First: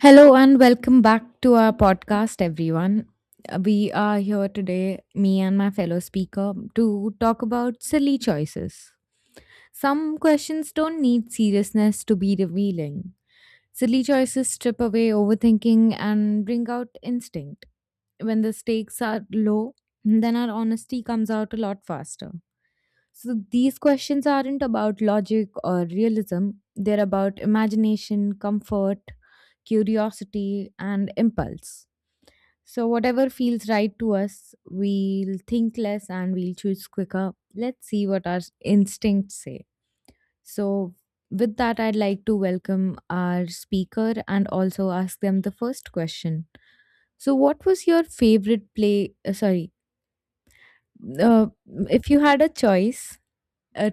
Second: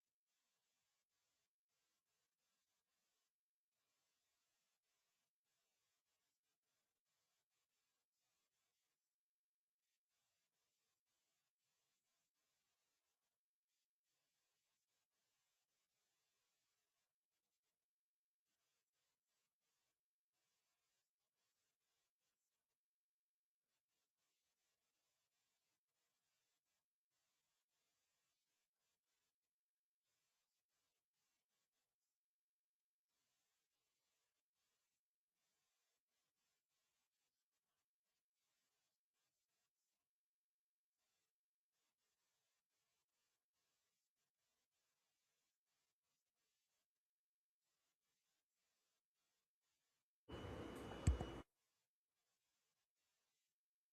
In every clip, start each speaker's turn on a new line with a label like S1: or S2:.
S1: Hello and welcome back to our podcast, everyone. We are here today, me and my fellow speaker, to talk about silly choices. Some questions don't need seriousness to be revealing. Silly choices strip away overthinking and bring out instinct. When the stakes are low, then our honesty comes out a lot faster. So these questions aren't about logic or realism, they're about imagination, comfort, curiosity, and impulse. So, whatever feels right to us, we'll think less and we'll choose quicker. Let's see what our instincts say. So, with that, I'd like to welcome our speaker and also ask them the first question. So, what was your favorite uh, if you had a choice, Uh,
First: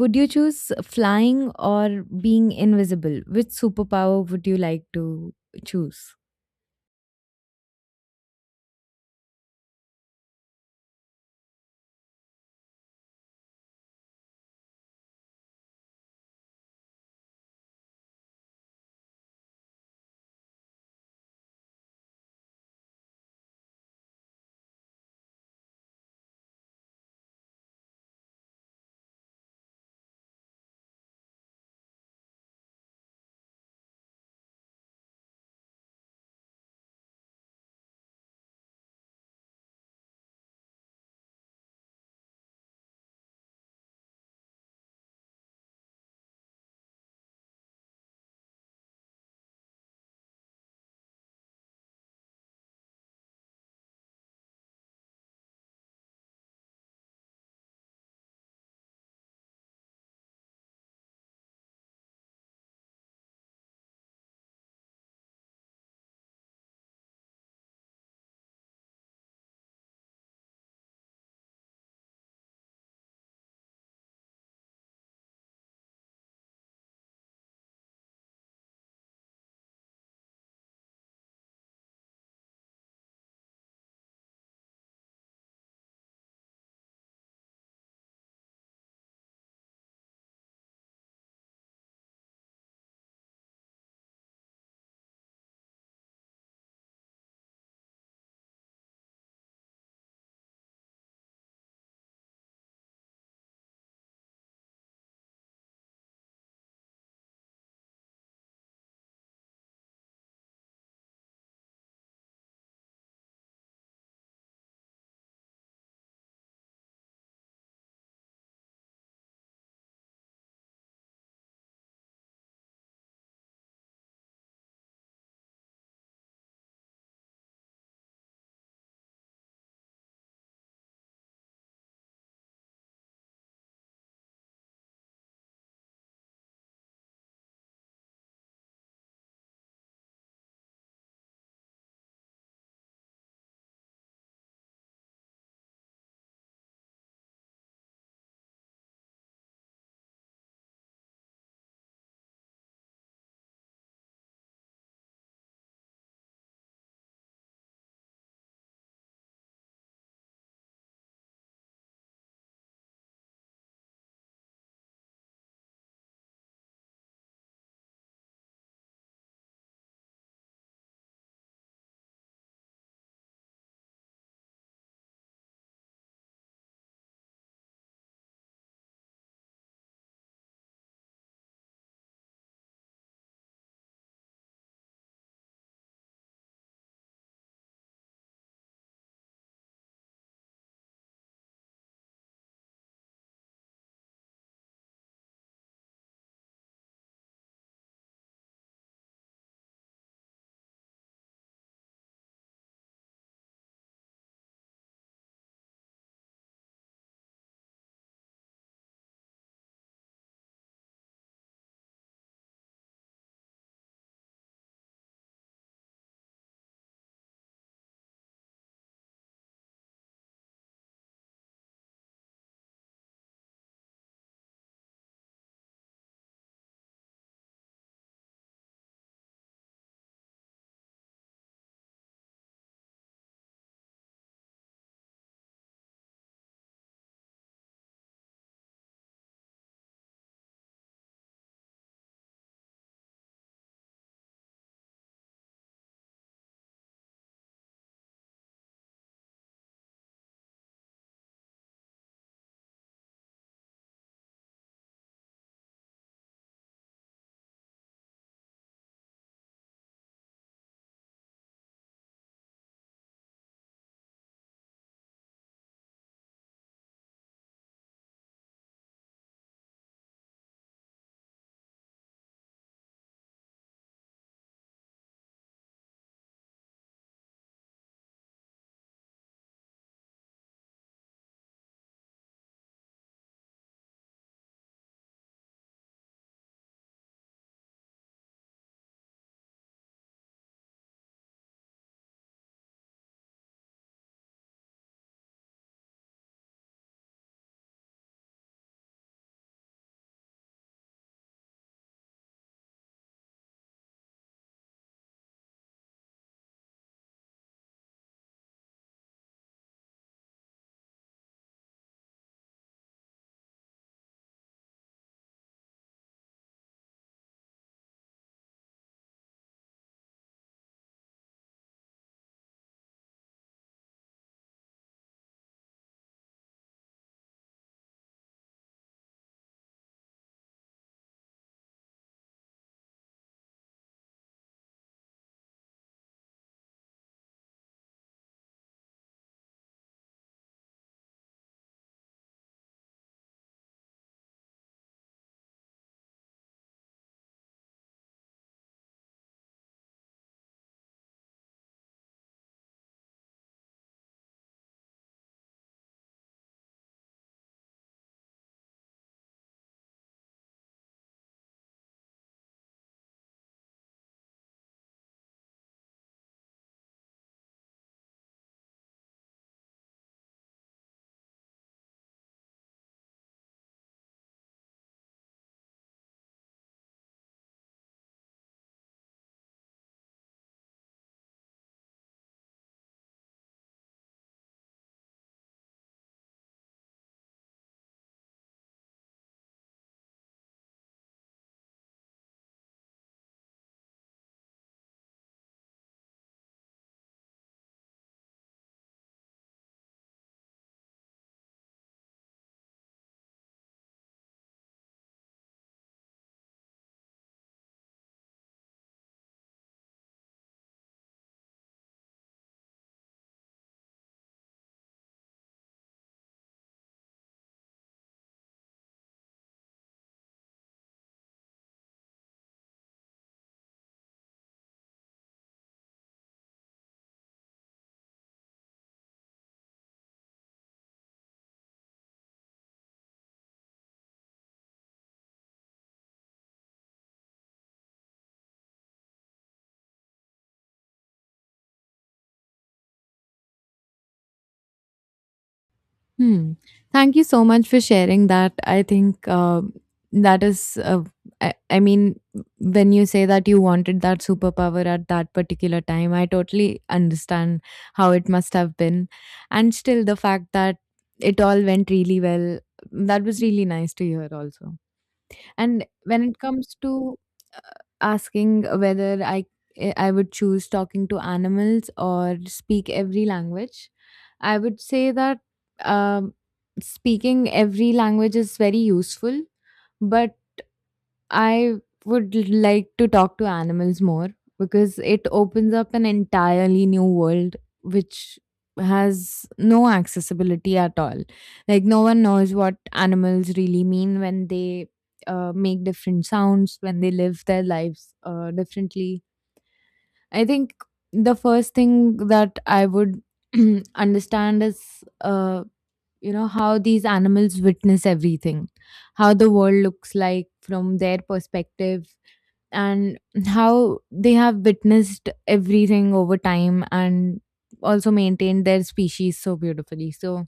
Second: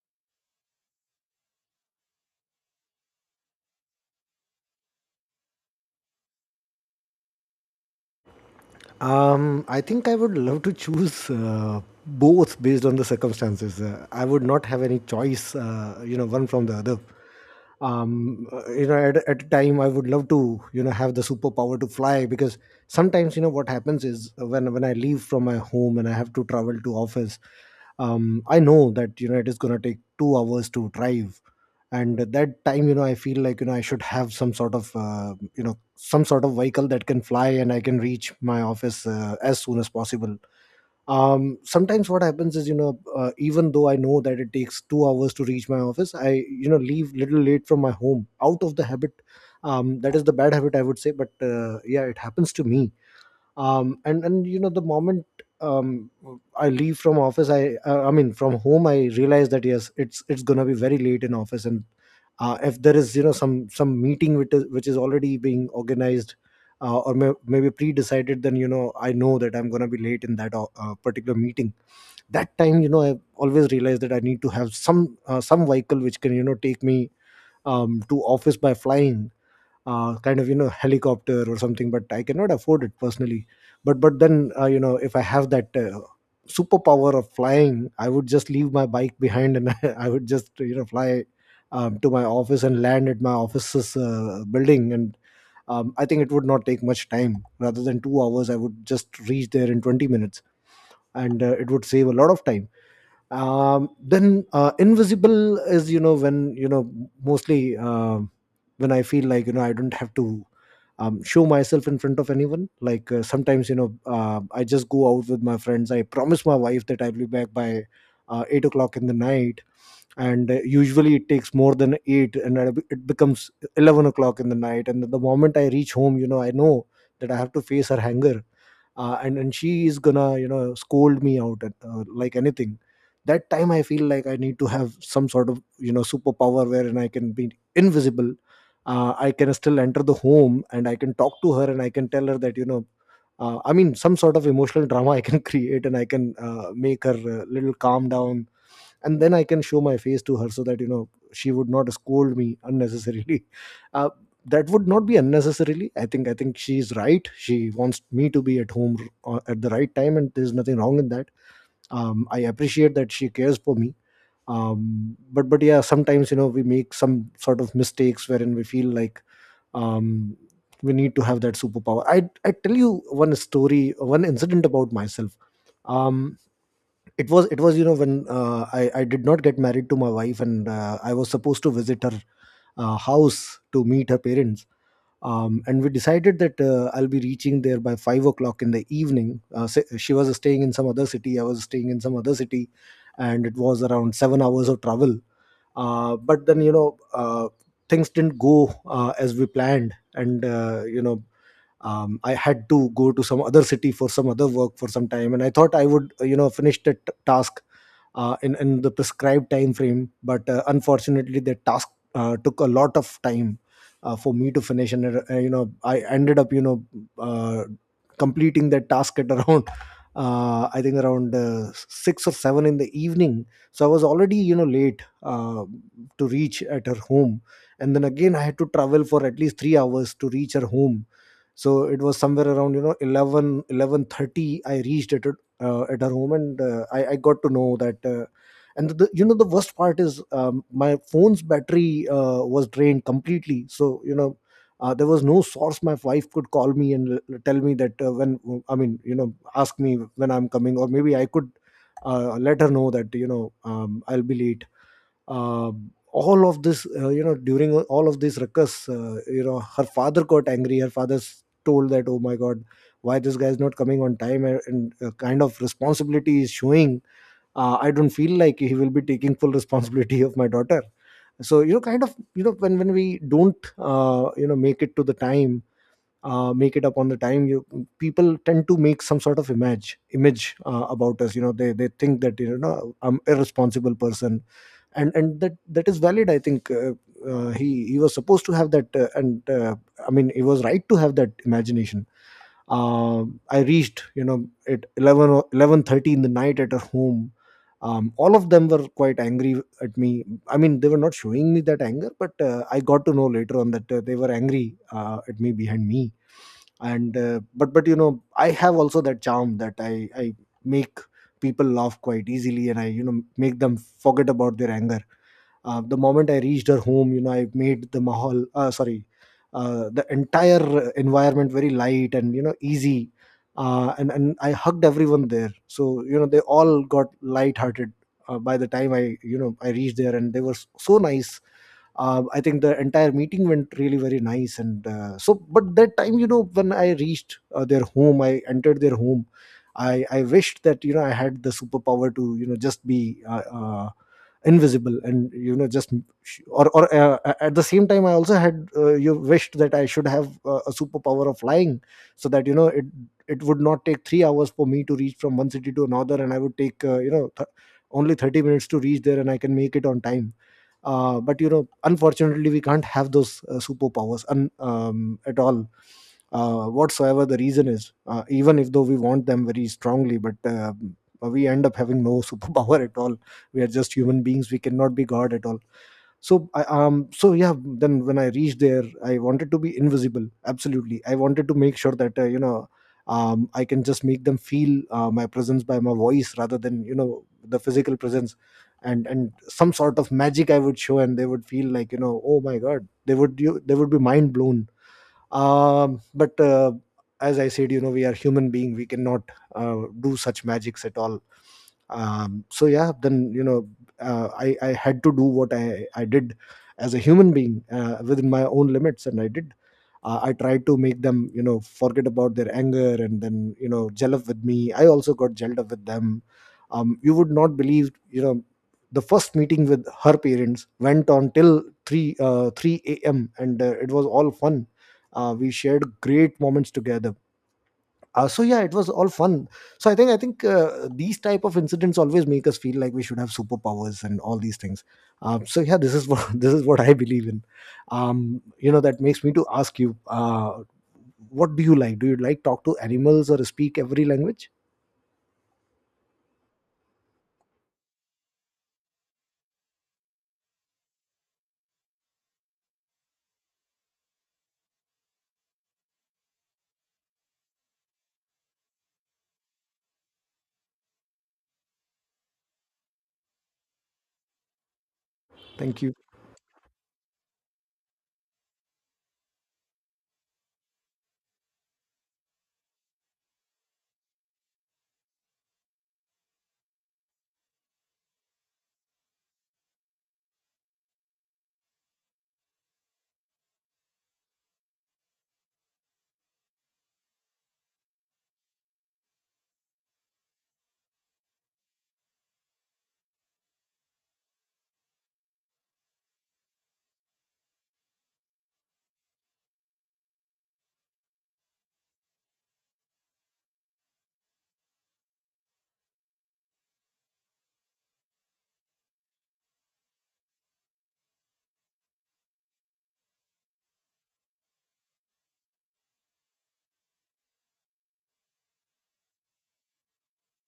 S1: would you choose flying or being invisible? Which superpower would you like to choose?
S2: I think I would love to choose both based on the circumstances. I would not have any choice, one from the other. At a time, I would love to have the superpower to fly, because sometimes, you know, what happens is, when I leave from my home and I have to travel to office. I know that, you know, it is going to take 2 hours to drive. And at that time, you know, I feel like, you know, I should have some sort of you know some sort of vehicle that can fly, and I can reach my office as soon as possible. Sometimes what happens is, you know, even though I know that it takes 2 hours to reach my office, I, you know, leave little late from my home out of the habit. That is the bad habit, I would say, but yeah, it happens to me. And, you know, the moment, um I leave from office, I I mean, from home, I realize that yes, it's going to be very late in office. And if there is, you know, some meeting which is already being organized, or maybe pre-decided, then you know, I know that I'm going to be late in that particular meeting. That time, you know, I always realize that I need to have some vehicle which can, you know, take me to office by flying, kind of, you know, helicopter or something. But I cannot afford it personally. But then, you know, if I have that superpower of flying, I would just leave my bike behind and I would just, you know, fly to my office and land at my office's building. And I think it would not take much time. Rather than 2 hours, I would just reach there in 20 minutes, and it would save a lot of time. Then, invisible is, you know, when you know, mostly, when I feel like, you know, I don't have to show myself in front of anyone. Like, sometimes, you know, I just go out with my friends. I promise my wife that I'll be back by 8 o'clock in the night, and usually it takes more than 8, and it becomes 11 o'clock in the night. And the moment I reach home, you know, I know that I have to face her anger. And she is gonna, you know, scold me out, like anything. That time I feel like I need to have some sort of, you know, superpower wherein I can be invisible. I can still enter the home and I can talk to her and I can tell her that, you know, I mean, some sort of emotional drama I can create, and I can make her a little calm down. And then I can show my face to her so that, you know, she would not scold me unnecessarily. uh, that would not be unnecessarily. I think she's right. She wants me to be at home at the right time, and there's nothing wrong in that. I appreciate that she cares for me. But yeah, sometimes, you know, we make some sort of mistakes wherein we feel like um, we need to have that superpower. I tell you one story, one incident, about myself. Um it was it was, you know, when I did not get married to my wife, and I was supposed to visit her house to meet her parents. And we decided that I'll be reaching there by 5 o'clock in the evening. She was staying in some other city. I was staying in some other city, and it was around 7 hours of travel. But then, you know, things didn't go as we planned, and I had to go to some other city for some other work for some time, and I thought I would finish that task in the prescribed time frame. But unfortunately, that task took a lot of time for me to finish. And I ended up, you know, uh, completing that task at around, I think around 6 or 7 in the evening. So I was already, you know, late to reach at her home. And then again, I had to travel for at least 3 hours to reach her home. So it was somewhere around, you know, 11, 11:30. I reached at her home, and I got to know that. And, you know, the worst part is, my phone's battery was drained completely, so you know, there was no source my wife could call me and tell me that, when I mean, you know, ask me when I'm coming, or maybe I could let her know that, you know, I'll be late. All of this you know During all of this ruckus, her father got angry. Her father told that, oh my god, why this guy is not coming on time, and kind of responsibility is showing. I don't feel like he will be taking full responsibility of my daughter. So you know, kind of, you know, when we don't make it up on the time. You people tend to make some sort of image about us. You know, they think that, you know, I'm irresponsible person. And that is valid, I think. He was supposed to have that, and I mean, he was right to have that imagination. uh, I reached, you know, at 11 or 11:30 in the night at her home. All of them were quite angry at me. I mean, they were not showing me that anger, but I got to know later on that they were angry at me behind me. And but you know, I have also that charm that I make people laugh quite easily, and I, you know, make them forget about their anger. The moment I reached her home, you know, I made the mahal sorry the entire environment very light and, you know, easy. And I hugged everyone there, so you know, they all got light hearted by the time I, you know, I reached there, and they were so nice. I think the entire meeting went really very nice, and so. But that time, you know, when I reached their home, I entered their home. I wished that, you know, I had the superpower to, you know, just be invisible and, you know, just, or at the same time I also had, you wished that I should have a superpower of flying, so that, you know, it would not take 3 hours for me to reach from one city to another, and I would take only 30 minutes to reach there, and I can make it on time. But you know, unfortunately, we can't have those superpowers at all, whatsoever the reason is, even if though we want them very strongly, but we end up having no superpower at all. We are just human beings. We cannot be god at all. So yeah, then when I reached there, I wanted to be invisible absolutely. I wanted to make sure that, I can just make them feel, my presence by my voice rather than, you know, the physical presence, and some sort of magic I would show, and they would feel like, you know, oh my god, they would be mind blown. But as I said, you know, we are human being. We cannot do such magics at all. So yeah, then you know, I had to do what I did as a human being, within my own limits, and I did. I tried to make them, you know, forget about their anger, and then, you know, gel up with me. I also got gelled up with them. You would not believe, you know, the first meeting with her parents went on till 3 3 a.m. And it was all fun. We shared great moments together. So yeah, it was all fun. So I think these type of incidents always make us feel like we should have superpowers and all these things. So yeah, this is what this is what I believe in. um, you know, that makes me to ask you, what do you like? Do you like talk to animals or speak every language?
S1: Hmm. Thank you so much for sharing that. I think that is, uh, I mean, when you say that you wanted that superpower at that particular time, I totally understand how it must have been. And still, the fact that it all went really well, that was really nice to hear, also.
S2: Thank
S1: And
S2: you.
S1: when it comes to uh, asking whether I would choose talking to animals or speak every language, I would say that um, speaking every language is very useful, but I would like to talk to animals more because it opens up an entirely new world which has no accessibility at all. Like, no one knows what animals really mean when they make different sounds, when they live their lives differently. I think the first thing that I would understand is uh, you know how these animals witness everything, how the world looks like from their perspective, and how they have witnessed everything over time and also maintained their species so beautifully. So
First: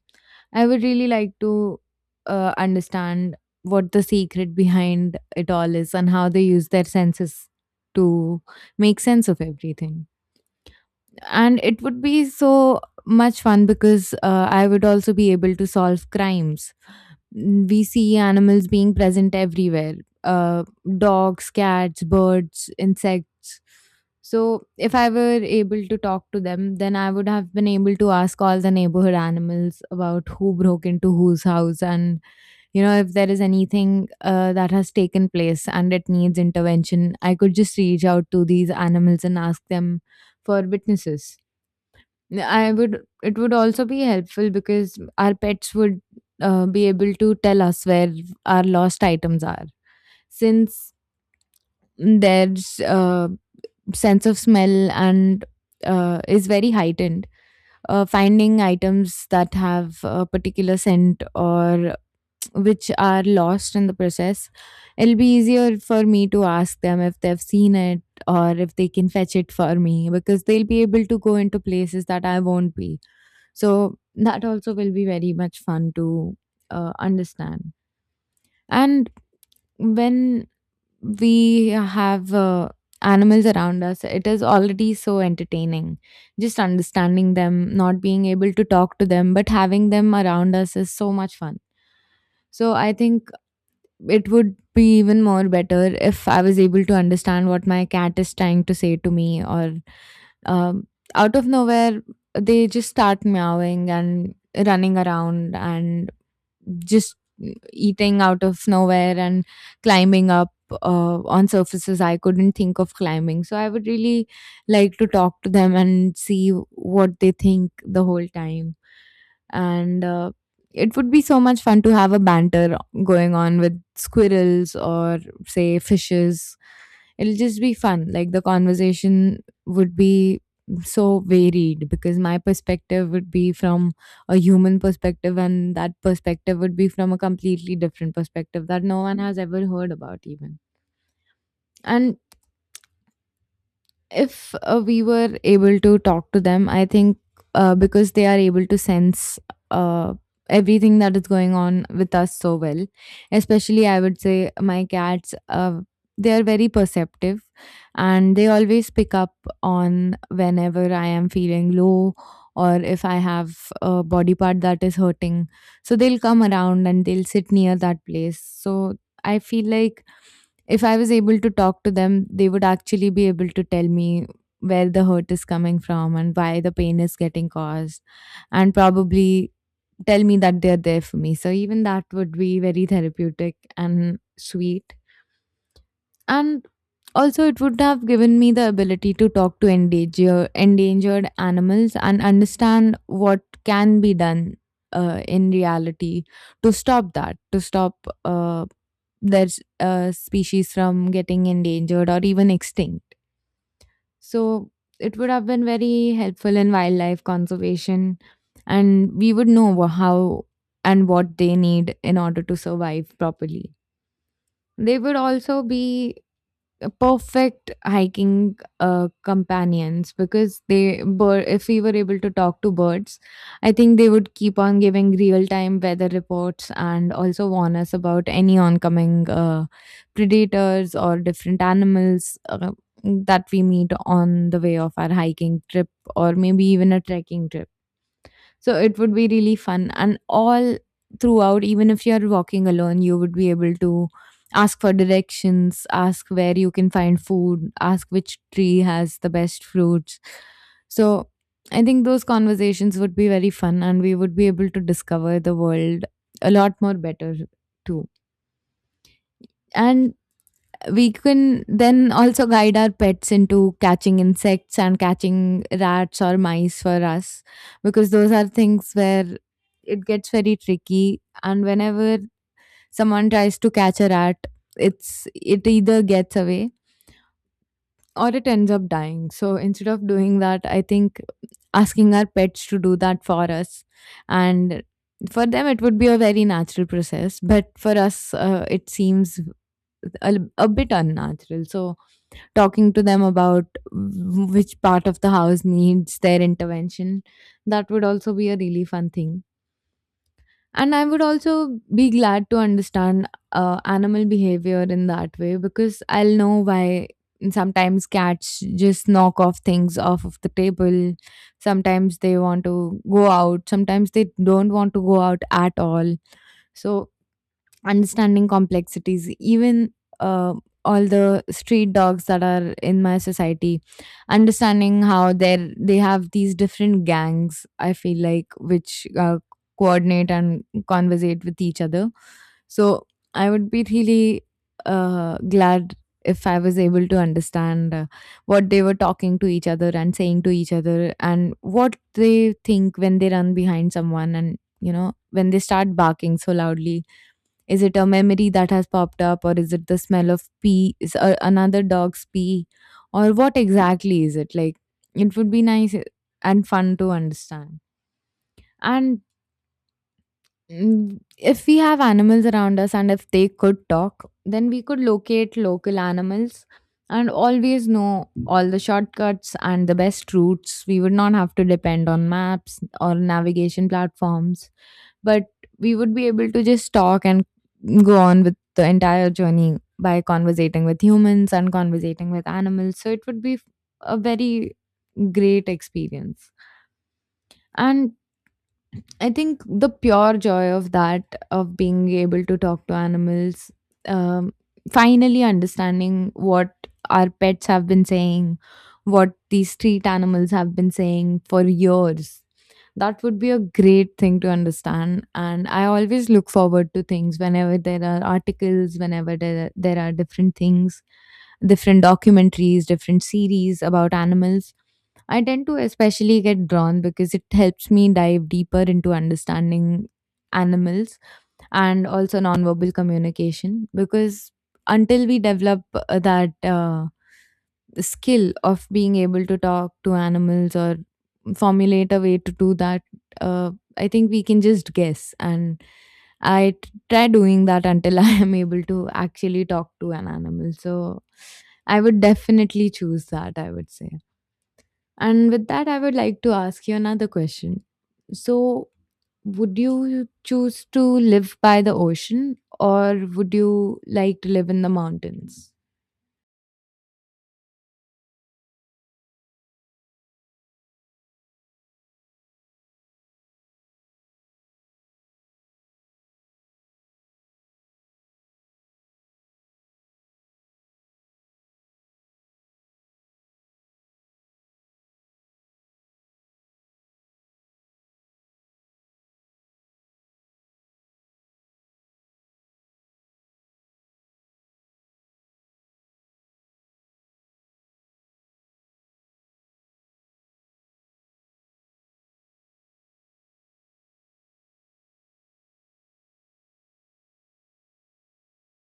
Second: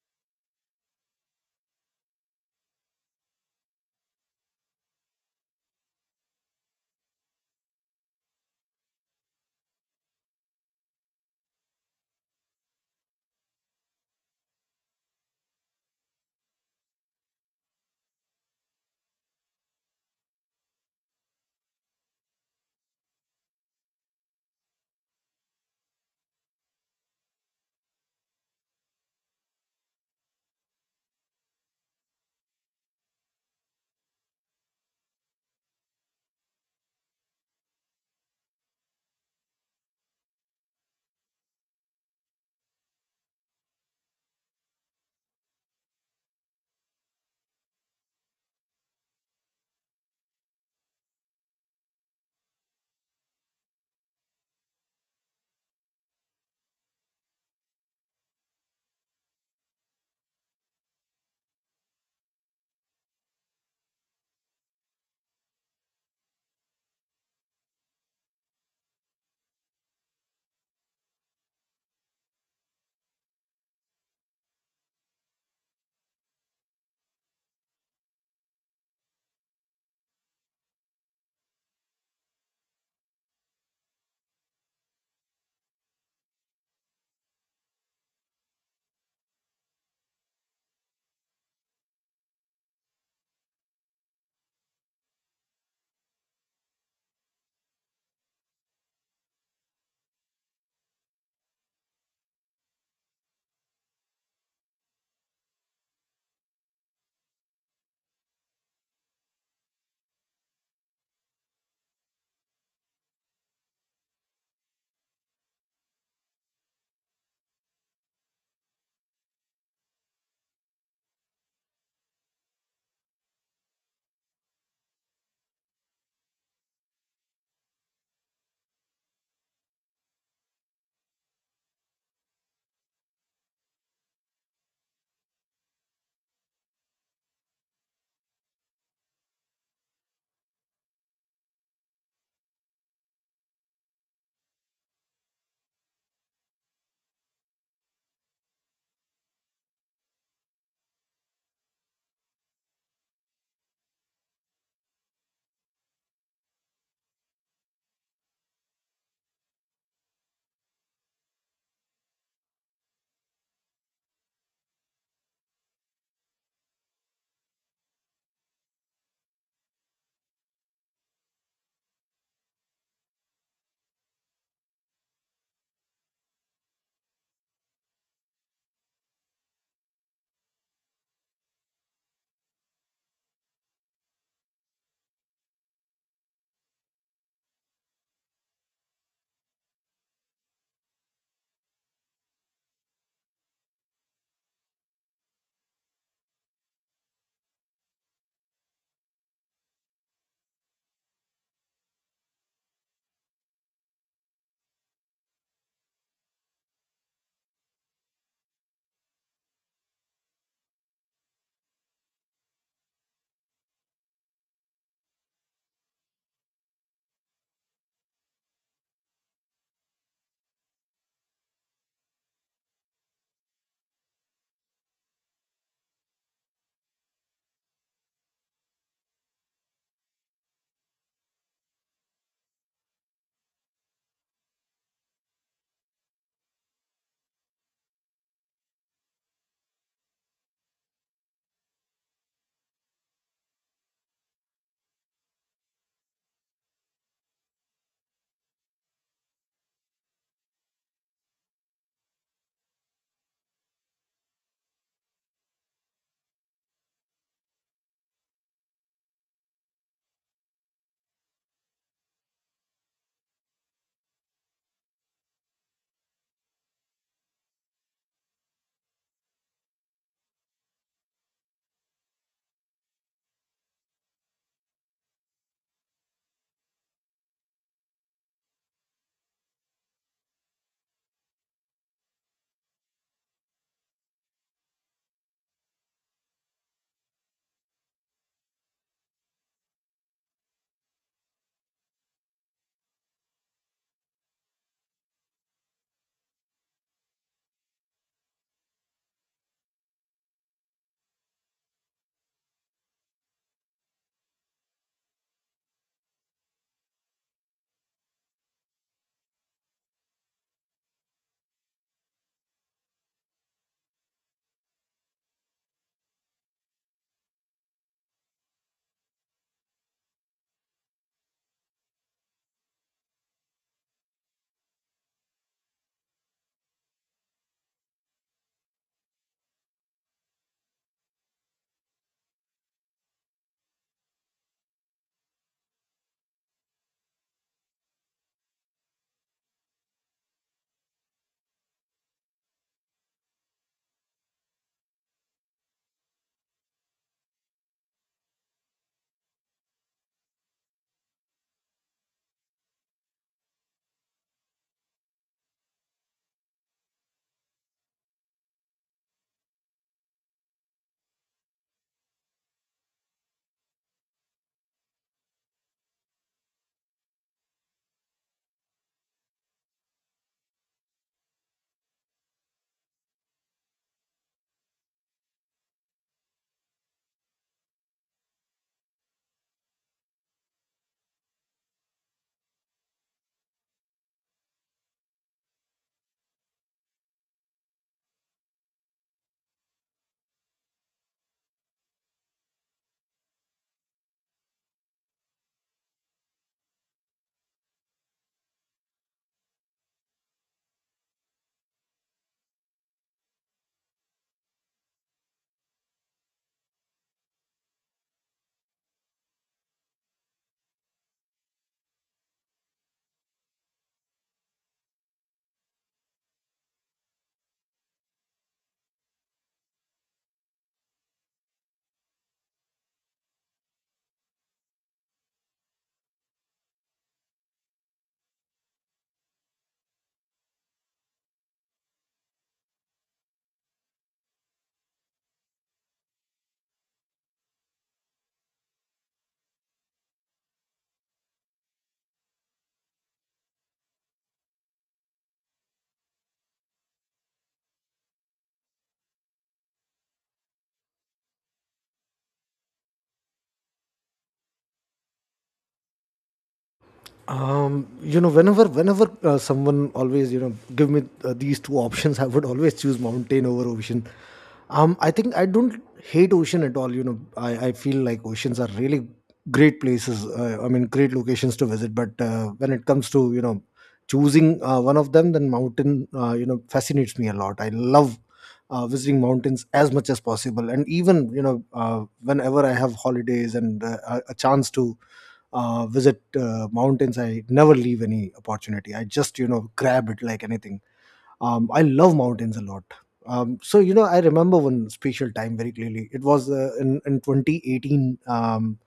S1: I would really like to understand what the secret behind it all is and how they use their senses to make sense of everything, and it would be so much fun because I would also be able to solve crimes. Mm, we see animals being present everywhere, uh, dogs, cats, birds, insects. So, if I were able to talk to them, then I would have been able to ask all the neighborhood animals about who broke into whose house, and, you know, if there is anything that has taken place and it needs intervention, I could just reach out to these animals and ask them for witnesses. I would it would also be helpful because our pets would be able to tell us where our lost items are, since their uh, sense of smell and is very heightened. Uh, Finding items that have a particular scent or which are lost in the process, it'll be easier for me to ask them if they've seen it, or if they can fetch it for me, because they'll be able to go into places that I won't be. So that also will be very much fun to understand. And when we have animals around us, it is already so entertaining. Just understanding them, not being able to talk to them, but having them around us is so much fun. So I think it would be even more better if I was able to understand what my cat is trying to say to me, or um, out of nowhere, they just start meowing and running around, and just eating out of nowhere and climbing up on surfaces I couldn't think of climbing. So I would really like to talk to them and see what they think the whole time. And it would be so much fun to have a banter going on with squirrels or, say, fishes. It'll just be fun. Like, the conversation would be so varied because my perspective would be from a human perspective and that perspective would be from a completely different perspective that no one has ever heard about even. And if we were able to talk to them, I think because they are able to sense uh, everything that is going on with us so well, especially I would say my cats, they are very perceptive and they always pick up on whenever I am feeling low or if I have a body part that is hurting. So they'll come around and they'll sit near that place. So I feel like if I was able to talk to them, they would actually be able to tell me where the hurt is coming from and why the pain is getting caused, and probably tell me that they're there for me. So, even that would be very therapeutic and sweet, and also it would have given me the ability to talk to endangered animals and understand what can be done in reality to stop that to stop their species from getting endangered or even extinct. So it would have been very helpful in wildlife conservation, and we would know how and what they need in order to survive properly. They would also be perfect hiking companions, because they if we were able to talk to birds, I think they would keep on giving real time weather reports and also warn us about any oncoming predators or different animals that we meet on the way of our hiking trip or maybe even a trekking trip. So it would be really fun. And all throughout, even if you're walking alone, you would be able to ask for directions, ask where you can find food, ask which tree has the best fruits. So I think those conversations would be very fun and we would be able to discover the world a lot more better, too. And we can then also guide our pets into catching insects and catching rats or mice for us, because those are things where it gets very tricky, and whenever someone tries to catch a rat, it's it either gets away or it ends up dying. So instead of doing that, I think asking our pets to do that for us, and for them it would be a very natural process, but for us it seems a bit unnatural. So talking to them about which part of the house needs their intervention, that would also be a really fun thing. And I would also be glad to understand animal behavior in that way, because I'll know why sometimes cats just knock off things off of the table. Sometimes they want to go out. Sometimes they don't want to go out at all. So, understanding complexities, even uh, all the street dogs that are in my society, understanding how they have these different gangs, I feel like, which coordinate and conversate with each other. So I would be really glad if I was able to understand what they were talking to each other and saying to each other, and what they think when they run behind someone, and you know, when they start barking so loudly, is it a memory that has popped up, or is it the smell of pee, is another dog's pee, or what exactly is it? Like, it would be nice and fun to understand. And, mm, if we have animals around us and if they could talk, then we could locate local animals and always know all the shortcuts and the best routes. We would not have to depend on maps or navigation platforms, but we would be able to just talk and go on with the entire journey by conversating with humans and conversating with animals. So it would be a very great experience. And I think the pure joy of that, of being able to talk to animals, um, finally understanding what our pets have been saying, what these street animals have been saying for years. That would be a great thing to understand. And I always look forward to things whenever there are articles, whenever there are different things, different documentaries, different series about animals. I tend to especially get drawn because it helps me dive deeper into understanding animals, and also nonverbal communication. Because until we develop that skill of being able to talk to animals or formulate a way to do that, uh, I think we can just guess. And I try doing that until I am able to actually talk to an animal. So I would definitely choose that, I would say. And with that, I would like to ask you another question. So, would you choose to live by the ocean or would you like to live in the mountains?
S2: You know, whenever someone always, you know, give me these two options, I would always choose mountain over ocean. I think I don't hate ocean at all. You know, I feel like oceans are really great places, I mean great locations to visit. But when it comes to, you know, choosing one of them, then mountain, you know, fascinates me a lot. I love visiting mountains as much as possible. And even, you know, whenever I have holidays and a chance to visit mountains, I never leave any opportunity. I just, you know, grab it like anything. I love mountains a lot. So you know, I remember one special time very clearly. It was in 2018.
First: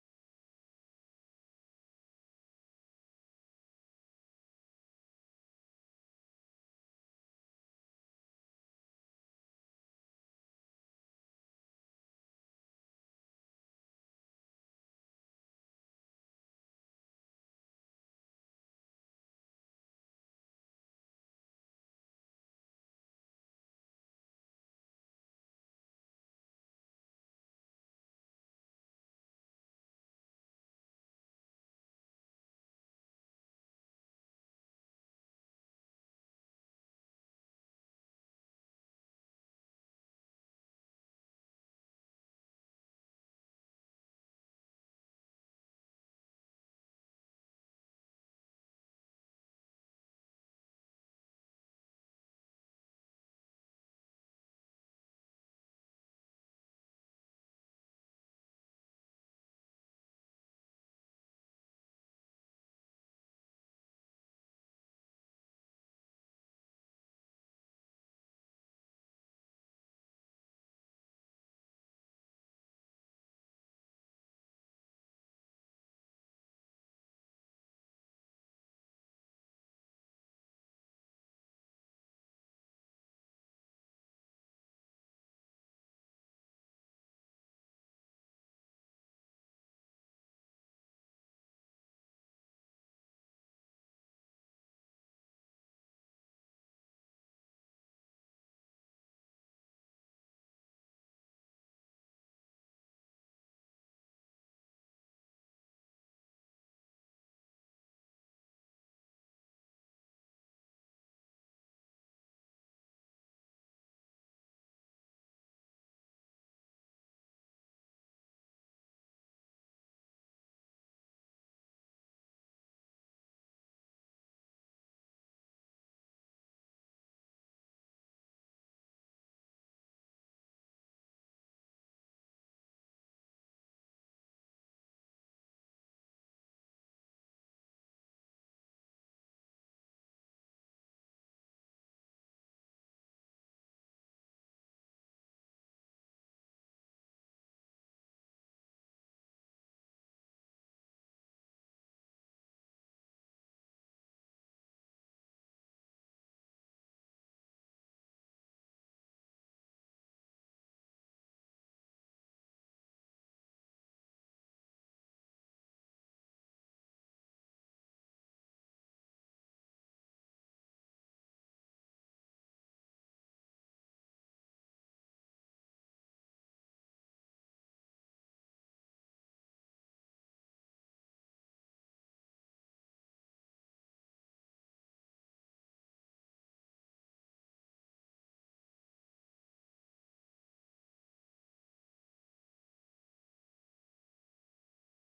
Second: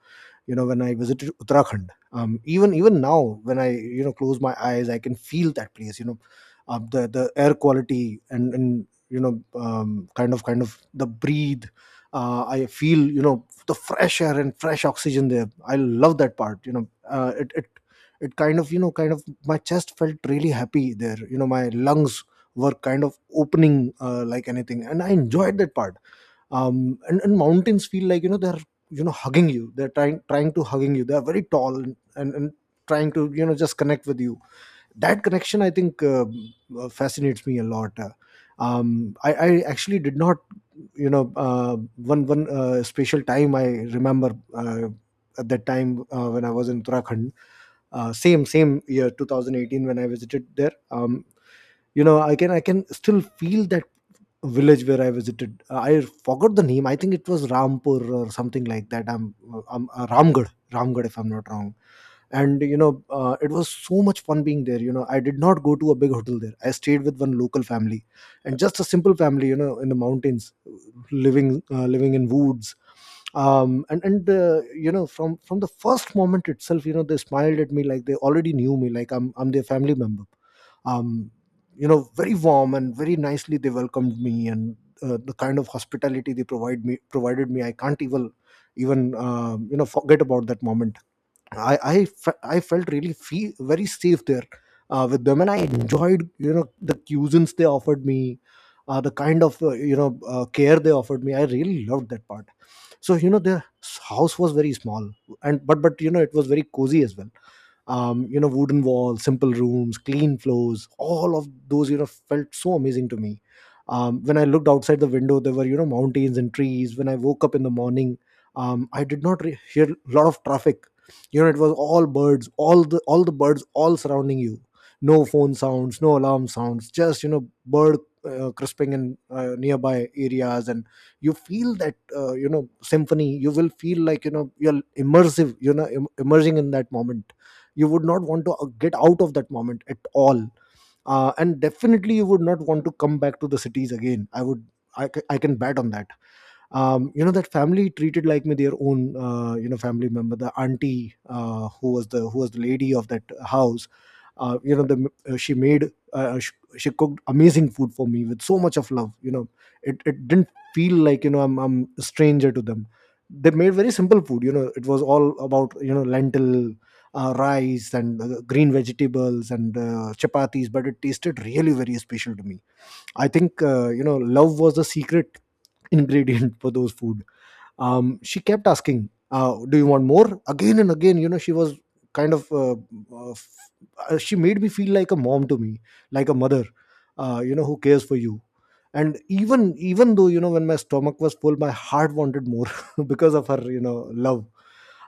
S2: You know, when I visited Uttarakhand, even now, when I, you know, close my eyes, I can feel that place, you know. The air quality and, you know, kind of the breathe, I feel, you know, the fresh air and fresh oxygen there. I love that part, you know. It it kind of, you know, kind of my chest felt really happy there, you know. My lungs were kind of opening like anything, and I enjoyed that part. And mountains feel like, you know, they're, you know, hugging you. They're trying to hugging you. They're very tall, and trying to, you know, just connect with you. That connection, I think, fascinates me a lot. I actually did not, you know, one one special time I remember, at that time, when I was in Uttarakhand, same year 2018, when I visited there. You know, I can still feel that village where I visited. I forgot the name. I think it was Rampur or something like that. I'm Ramgad, Ramgad, if I'm not wrong. And you know, it was so much fun being there. You know, I did not go to a big hotel there. I stayed with one local family, and just a simple family, you know, in the mountains, living in woods. And you know, from the first moment itself, you know, they smiled at me like they already knew me, like I'm their family member. um you know, very warm and very nicely they welcomed me. And the kind of hospitality they provided me, I can't even even, you know, forget about that moment. I felt really feel very safe there with them, and I enjoyed, you know, the cuisines they offered me, the kind of, you know, care they offered me. I really loved that part. So you know, their house was very small, and but, you know, it was very cozy as well. You know, wooden walls, simple rooms, clean floors, all of those, you know, felt so amazing to me. When I looked outside the window, there were, you know, mountains and trees. When I woke up in the morning, I did not re- hear a lot of traffic. You know, it was all birds, all the birds, all surrounding you. No phone sounds, no alarm sounds, just, you know, bird crisping in nearby areas. And you feel that, you know, symphony. You will feel like, you know, you're immersive, you know, im- immersing in that moment. You would not want to get out of that moment at all. And definitely you would not want to come back to the cities again. I would I, ca- I can bet on that. You know, that family treated like me their own, you know, family member. The auntie, who was the lady of that house, you know, the she made she cooked amazing food for me with so much of love, you know. It didn't feel like, you know, I'm a stranger to them. They made very simple food. You know, it was all about, you know, lentil, rice, and green vegetables, and chapatis, but it tasted really very special to me. I think, you know, love was the secret ingredient for those food. She kept asking, do you want more, again and again. You know, she was kind of, uh, f- she made me feel like a mom to me, like a mother, you know, who cares for you. And even though, you know, when my stomach was full, my heart wanted more because of her, you know, love.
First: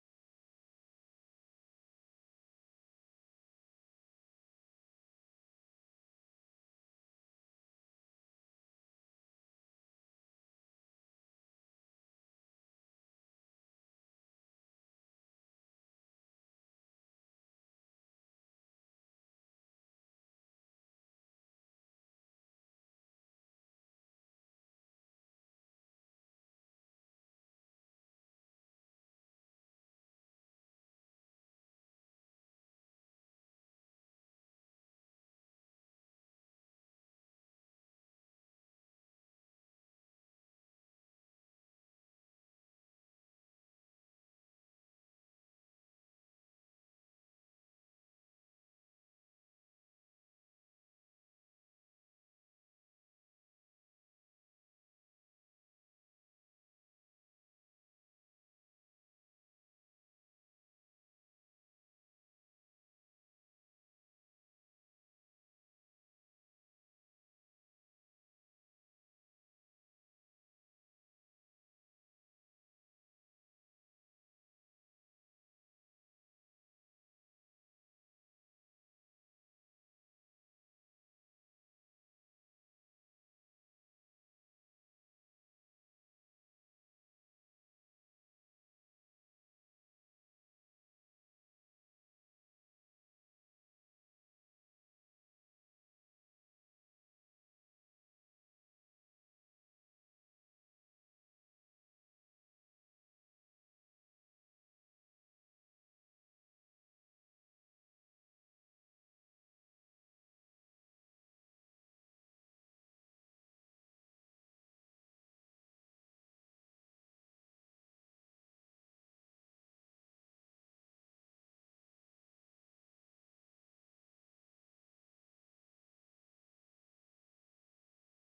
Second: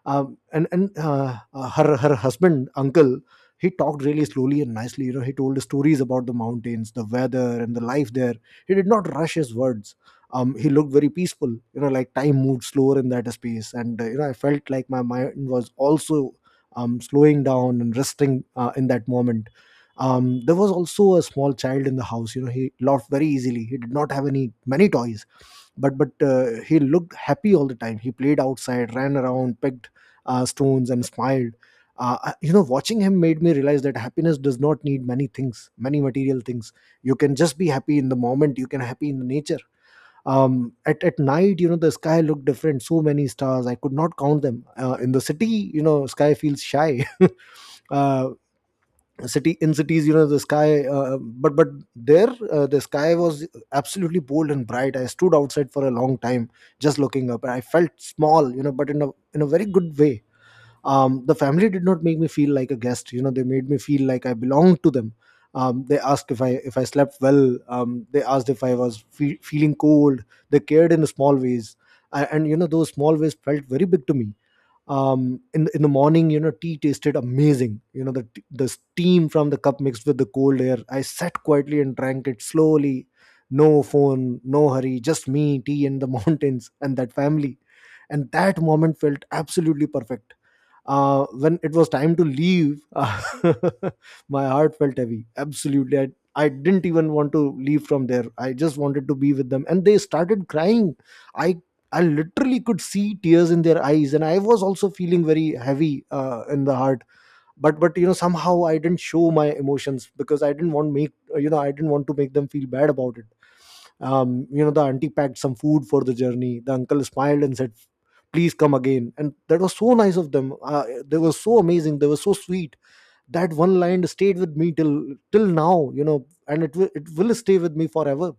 S2: Um, and and uh, uh, her her husband uncle, he talked really slowly and nicely. You know, he told stories about the mountains, the weather, and the life there. He did not rush his words. He looked very peaceful. You know, like time moved slower in that space, and you know, I felt like my mind was also, slowing down and resting in that moment. There was also a small child in the house. You know, he laughed very easily. He did not have any many toys, but, he looked happy all the time. He played outside, ran around, picked stones, and smiled. You know, watching him made me realize that happiness does not need many things, many material things. You can just be happy in the moment. You can happy in the nature. At night, you know, the sky looked different. So many stars, I could not count them. In the city, you know, sky feels shy. uh city in cities, you know, the sky, but there, the sky was absolutely bold and bright. I stood outside for a long time just looking up, and I felt small, you know, but in a very good way. The family did not make me feel like a guest. You know, they made me feel like I belonged to them. They asked if I slept well. They asked if I was fe- feeling cold. They cared in small ways. And you know, those small ways felt very big to me. In the morning, you know, tea tasted amazing. You know, the t- the steam from the cup mixed with the cold air. I sat quietly and drank it slowly. No phone, no hurry, just me, tea, and the mountains, and that family. And that moment felt absolutely perfect. When it was time to leave, my heart felt heavy. Absolutely. I didn't even want to leave from there. I just wanted to be with them. And they started crying. I I literally could see tears in their eyes, and I was also feeling very heavy in the heart. But, you know, somehow I didn't show my emotions, because I didn't want make, you know, I didn't want to make them feel bad about it. You know, the auntie packed some food for the journey. The uncle smiled and said, please come again. And that was so nice of them. They were so amazing, they were so sweet. That one line stayed with me till now, you know, and it will stay with me forever.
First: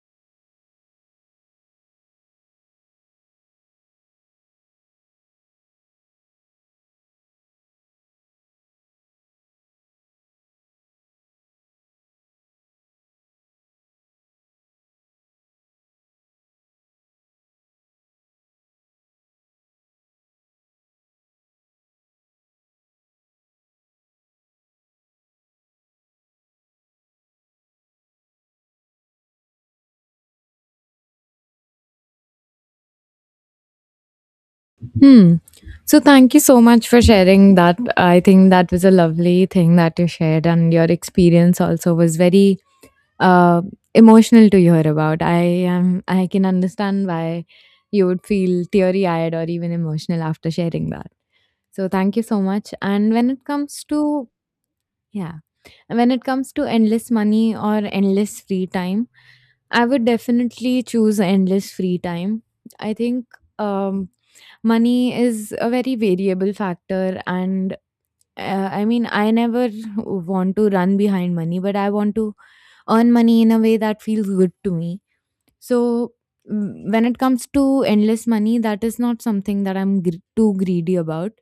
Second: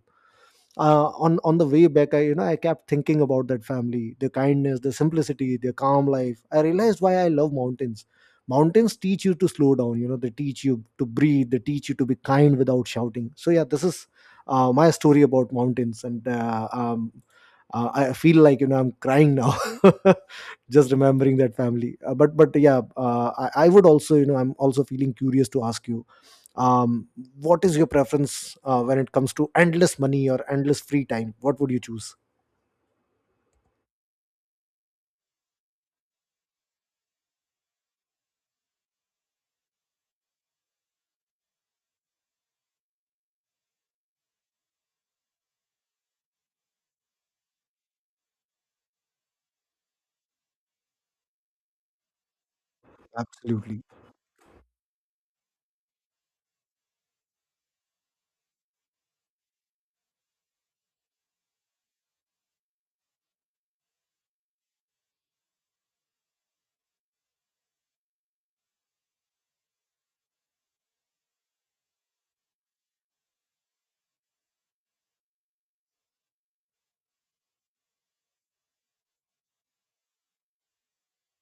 S2: On the way back, I you know, I kept thinking about that family, their kindness, their simplicity, their calm life. I realized why I love mountains. Mountains teach you to slow down. You know, they teach you to breathe. They teach you to be kind without shouting. So yeah, this is my story about mountains. And I feel like, you know, I'm crying now just remembering that family. But, yeah, I would also, you know, I'm also feeling curious to ask you, um, what is your preference when it comes to endless money or endless free time? What would you choose?
S1: Hmm. So, thank you so much for sharing that. I think that was a lovely thing that you shared, and your experience also was very uh, emotional to hear about. I am. I can understand why you would feel teary-eyed or even emotional after sharing that. So, thank you so much. And when it
S2: Absolutely.
S1: comes to Yeah. And when it comes to endless money or endless free time, I would definitely choose endless free time. I think um, money is a very variable factor. And I mean, I never want to run behind money, but I want to earn money in a way that feels good to me, so when it comes to endless money, that is not something that I'm too greedy about.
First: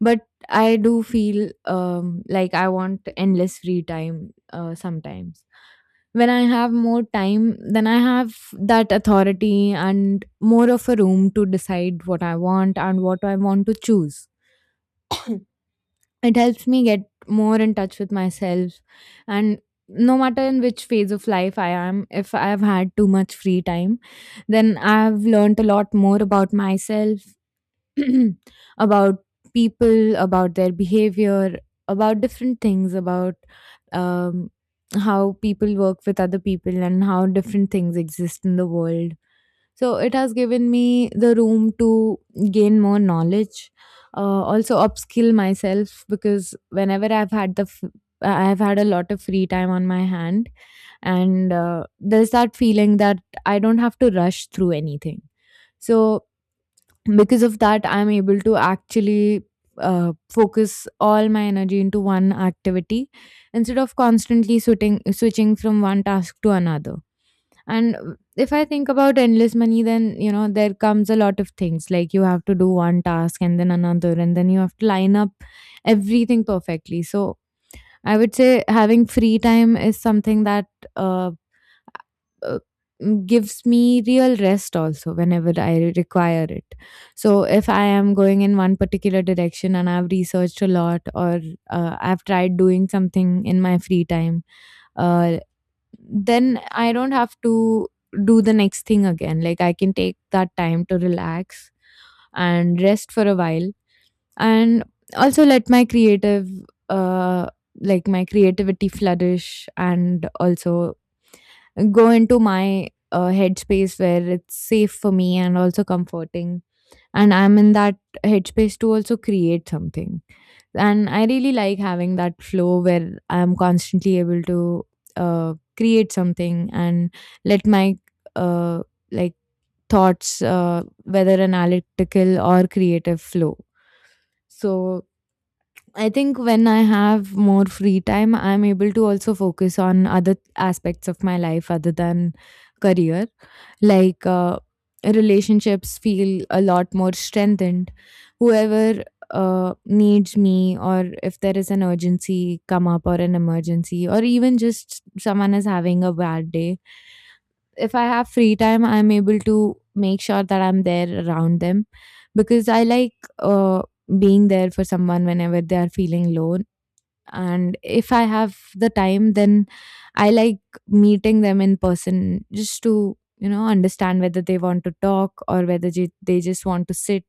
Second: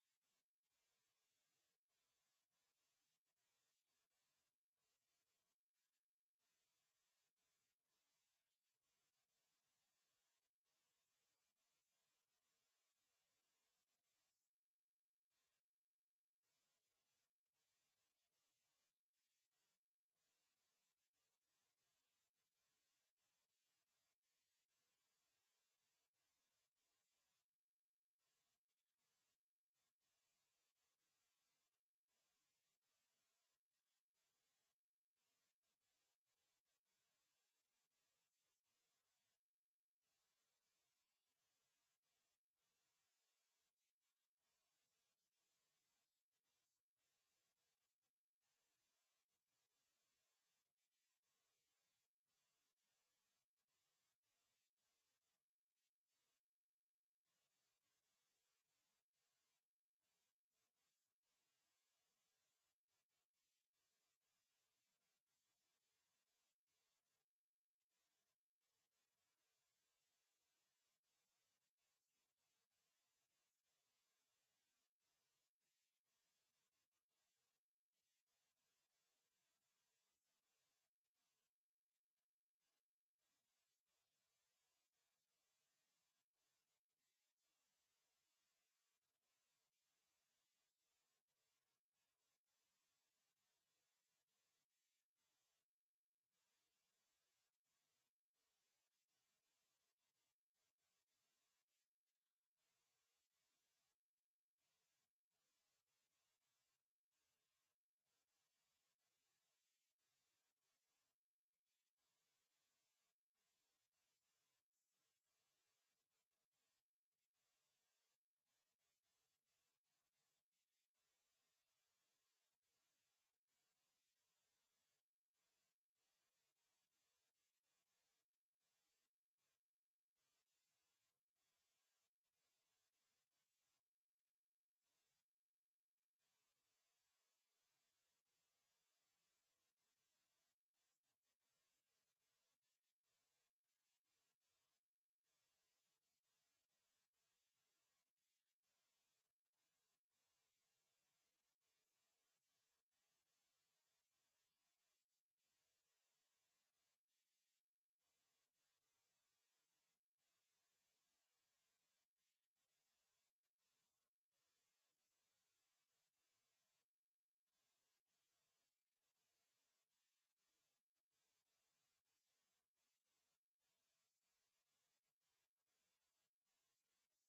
S1: But I do feel like I want endless free time sometimes. When I have more time, then I have that authority and more of a room to decide what I want and what I want to choose. It helps me get more in touch with myself, and no matter in which phase of life I am, if I have had too much free time, then I have learned a lot more about myself, about people, about their behavior, about different things, about um, how people work with other people and how different things exist in the world. So it has given me the room to gain more knowledge, also upskill myself, because whenever I've had the I've had a lot of free time on my hand, and there's that feeling that I don't have to rush through anything. So because of that, I'm able to actually focus all my energy into one activity instead of constantly switching from one task to another. And if I think about endless money, then you know there comes a lot of things, like you have to do one task and then another, and then you have to line up everything perfectly. So I would say having free time is something that uh, uh, gives me real rest also whenever I require it. So if I am going in one particular direction and I've researched a lot, or I've tried doing something in my free time, uh, then I don't have to do the next thing again. Like, I can take that time to relax and rest for a while, and also let my creative uh like my creativity flourish, and also go into my headspace where it's safe for me and also comforting, and I'm in that headspace to also create something. And I really like having that flow where I'm constantly able to create something, and let my uh, like thoughts, whether analytical or creative, flow. So I think when I have more free time, I'm able to also focus on other aspects of my life other than career, like relationships feel a lot more strengthened. Whoever needs me, or if there is an urgency come up or an emergency, or even just someone is having a bad day, if I have free time, I'm able to make sure that I'm there around them, because I like uh, being there for someone whenever they are feeling low. And if I have the time, then I like meeting them in person just to understand whether they want to talk or whether they just want to sit,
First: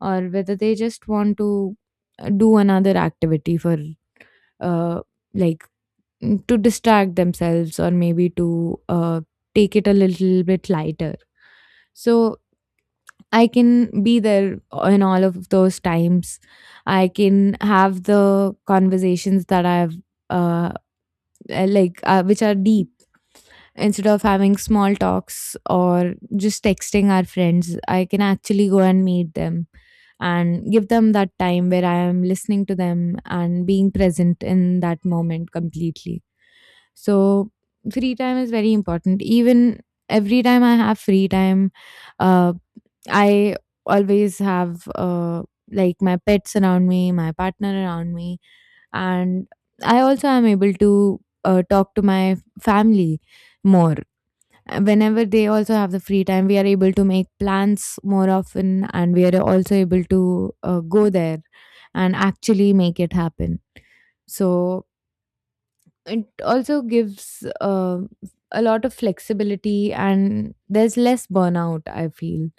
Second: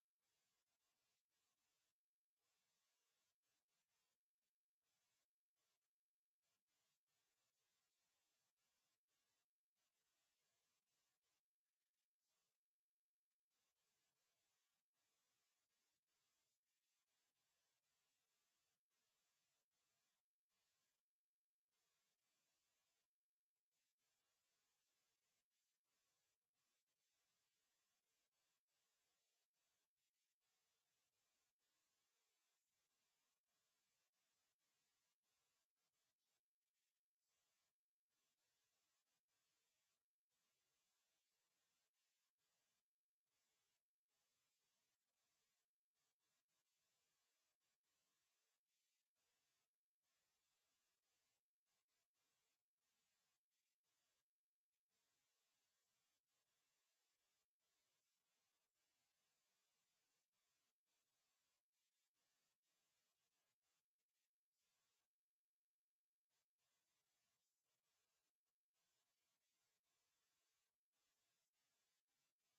S1: or whether they just want to do another activity for uh like to distract themselves, or maybe to take it a little bit lighter. So I can be there in all of those times. I can have the conversations that I've uh, which are deep, instead of having small talks or just texting our friends. I can actually go and meet them and give them that time where I am listening to them and being present in that moment completely. So free time is very important. Even every time I have free time, uh, I always have like my pets around me, my partner around me. And I also am able to talk to my family more. Whenever they also have the free time, we are able to make plans more often, and we are also able to go there and actually make it happen. So it also gives a lot of flexibility, and there's less burnout. I feel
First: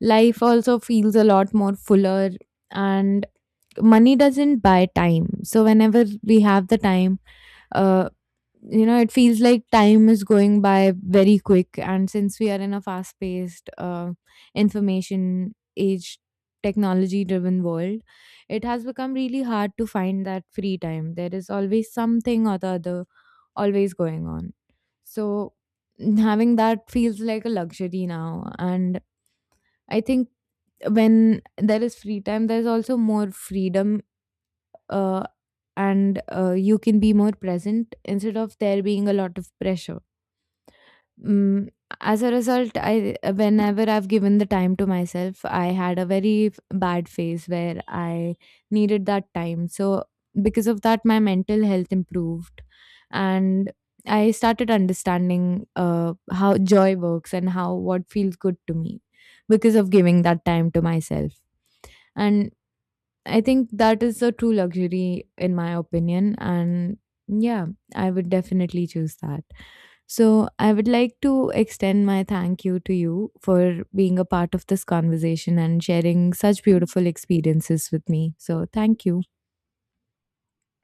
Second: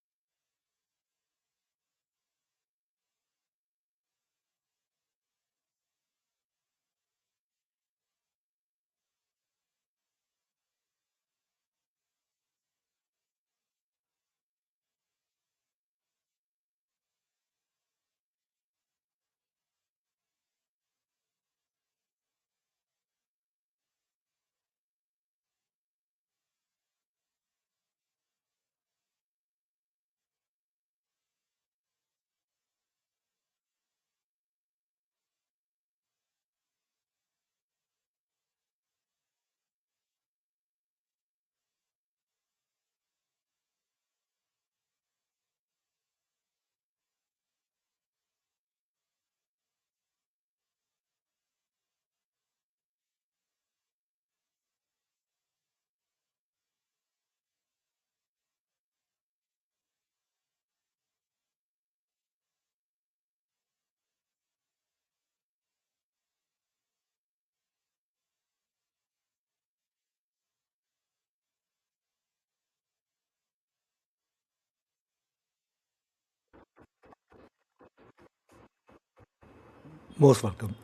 S1: life also feels a lot more fuller, and money doesn't buy time. So whenever we have the time, uh, you know it feels like time is going by very quick, and since we are in a fast paced information age, technology driven world, it has become really hard to find that free time. There is always something or the other always going on. So having that feels like a luxury now. And I think when there is free time, there's also more freedom, uh, and you can be more present instead of there being a lot of pressure. Mm, as a result, I whenever I've given the time to myself, I had a very bad phase where I needed that time. So because of that, my mental health improved, and I started understanding how joy works and how what feels good to me because of giving that time to myself. And I think that is a true luxury, in my opinion. And yeah, I would definitely choose that. So, I would like to extend my thank you to you for being a part of this conversation and sharing such beautiful experiences with me. So, thank you.
S2: Most welcome.